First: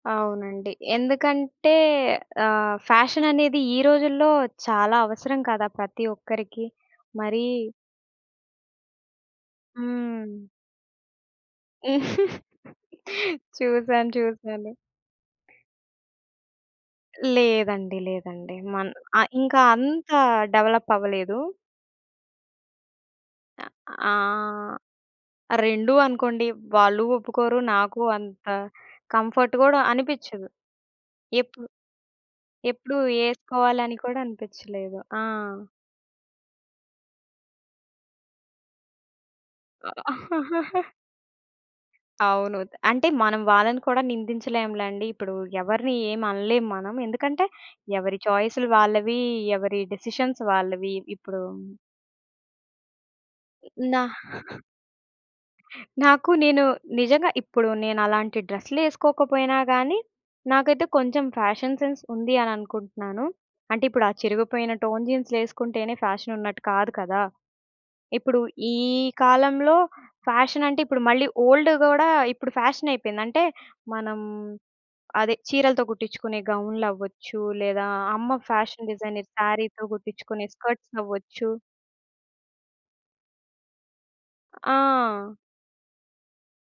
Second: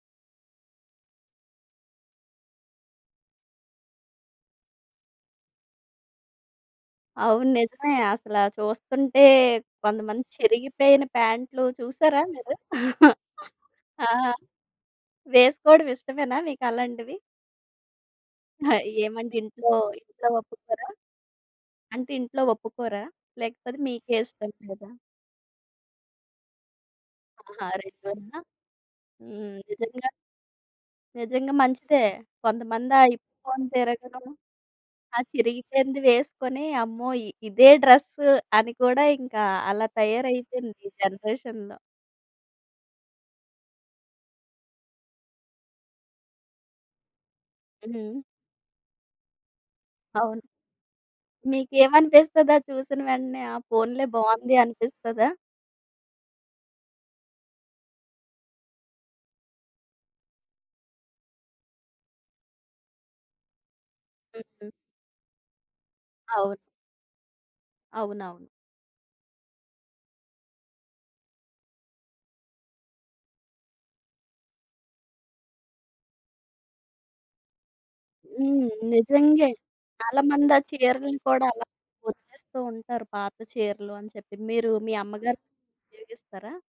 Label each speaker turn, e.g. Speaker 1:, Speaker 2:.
Speaker 1: అవునండి. ఎందుకంటే ఆహ్, ఫ్యాషననేది ఈ రోజుల్లో చాలా అవసరం కదా! ప్రతి ఒక్కరికి. మరీ
Speaker 2: అవును. నిజమే అసల చూస్తంటే కొంతమంది
Speaker 1: హ్మ్.
Speaker 2: చిరిగిపోయిన ప్యాంటులు చూసారా మీరు? ఆ!
Speaker 1: చూసాను. చూసాను.
Speaker 2: వేసుకోడం ఇష్టమేనా మీకలాంటివి?
Speaker 1: లేదండి లేదండి.
Speaker 2: ఆ!
Speaker 1: మన్ ఆ!
Speaker 2: ఏమంటే
Speaker 1: ఇంక
Speaker 2: ఇంట్లో,
Speaker 1: అంతా
Speaker 2: ఇంట్లో
Speaker 1: డెవలప్
Speaker 2: ఒప్పుకోరా?
Speaker 1: అవ్వలేదు.
Speaker 2: అంటే ఇంట్లో ఒప్పుకోరా?
Speaker 1: అ
Speaker 2: లేకపోతే
Speaker 1: ఆ!
Speaker 2: మీకే ఇష్టం లేదా?
Speaker 1: రెండు అనుకోండి. వాళ్ళు ఒప్పుకోరు
Speaker 2: ఆహా!
Speaker 1: నాకు
Speaker 2: రెండునా.
Speaker 1: అంత కంఫర్ట్
Speaker 2: హ్మ్.
Speaker 1: గూడా
Speaker 2: నిజంగా.
Speaker 1: అనిపిచ్చదు.
Speaker 2: నిజంగా
Speaker 1: ఎప్పుడు
Speaker 2: మంచిదే. కొంతమంది
Speaker 1: ఎప్పుడూ
Speaker 2: ఆ ఇప్పుకొని
Speaker 1: ఏసుకోవాలని కూడా
Speaker 2: తిరగడం.
Speaker 1: అనిపిచ్చలేదు.
Speaker 2: ఆ
Speaker 1: ఆ!
Speaker 2: చిరిగిపోయింది వేసుకొని అమ్మో! ఇదే డ్రెస్సు అని కూడా ఇంకా అలా తయారైపోయింది ఈ జనరేషన్‌లో.
Speaker 1: అవును. అంటే మనం వాళ్ళని కూడా నిందించలేంలెండి. ఇప్పుడు ఎవరిని ఏం అనలేం మనం. ఎందుకంటే ఎవరి
Speaker 2: హ్మ్.
Speaker 1: చాయిసులు వాళ్ళవి. ఎవరి
Speaker 2: అవును.
Speaker 1: డిసిషన్స్ వాళ్ళవి. ఇప్పుడూ
Speaker 2: మీకేమనిపిస్తది అది చూసిన వెంటనే ఆ
Speaker 1: హ్మ్, నా
Speaker 2: పోన్లే బావుంది అనిపిస్తదా?
Speaker 1: నాకు నేను నిజంగా ఇప్పుడు నేనలాంటి డ్రెసులు ఏసుకోకపోయినా గానీ నాకైతే కొంచేం ఫ్యాషన్ సెన్స్ ఉంది. అని అనుకుంటున్నాను. అంటే ఇప్పుడు ఆ
Speaker 2: హుహు.
Speaker 1: చిరిగిపోయిన టోన్ జీన్సులు ఏసుకుంటేనే
Speaker 2: అవును.
Speaker 1: ఫ్యాషనున్నట్టు కాదు కదా! ఇప్పుడు
Speaker 2: అవునవును.
Speaker 1: ఈ కాలంలో ఫ్యాషనంటే ఇప్పుడు మళ్ళీ ఓల్డ్ గూడా ఇప్పుడు ఫ్యాషనయిపోయింది. అంటే మనం అదే చీరలతో గుట్టించుకునే గౌన్లవచ్చు లేదా అమ్మ
Speaker 2: హ్మ్.
Speaker 1: Fashion designer
Speaker 2: నిజంగే.
Speaker 1: సారీతో
Speaker 2: చాలా
Speaker 1: గుట్టించుకునే
Speaker 2: మంది ఆ
Speaker 1: స్కర్ట్స్
Speaker 2: చీరలను కూడా
Speaker 1: అవ్వచ్చు.
Speaker 2: అలా ఒదిలేస్తూ ఉంటారు. పాత చీరలు అని చెప్పి మీరు మీ
Speaker 1: ఆ!
Speaker 2: అమ్మగారి చీరలు ఉపయోగిస్తారా?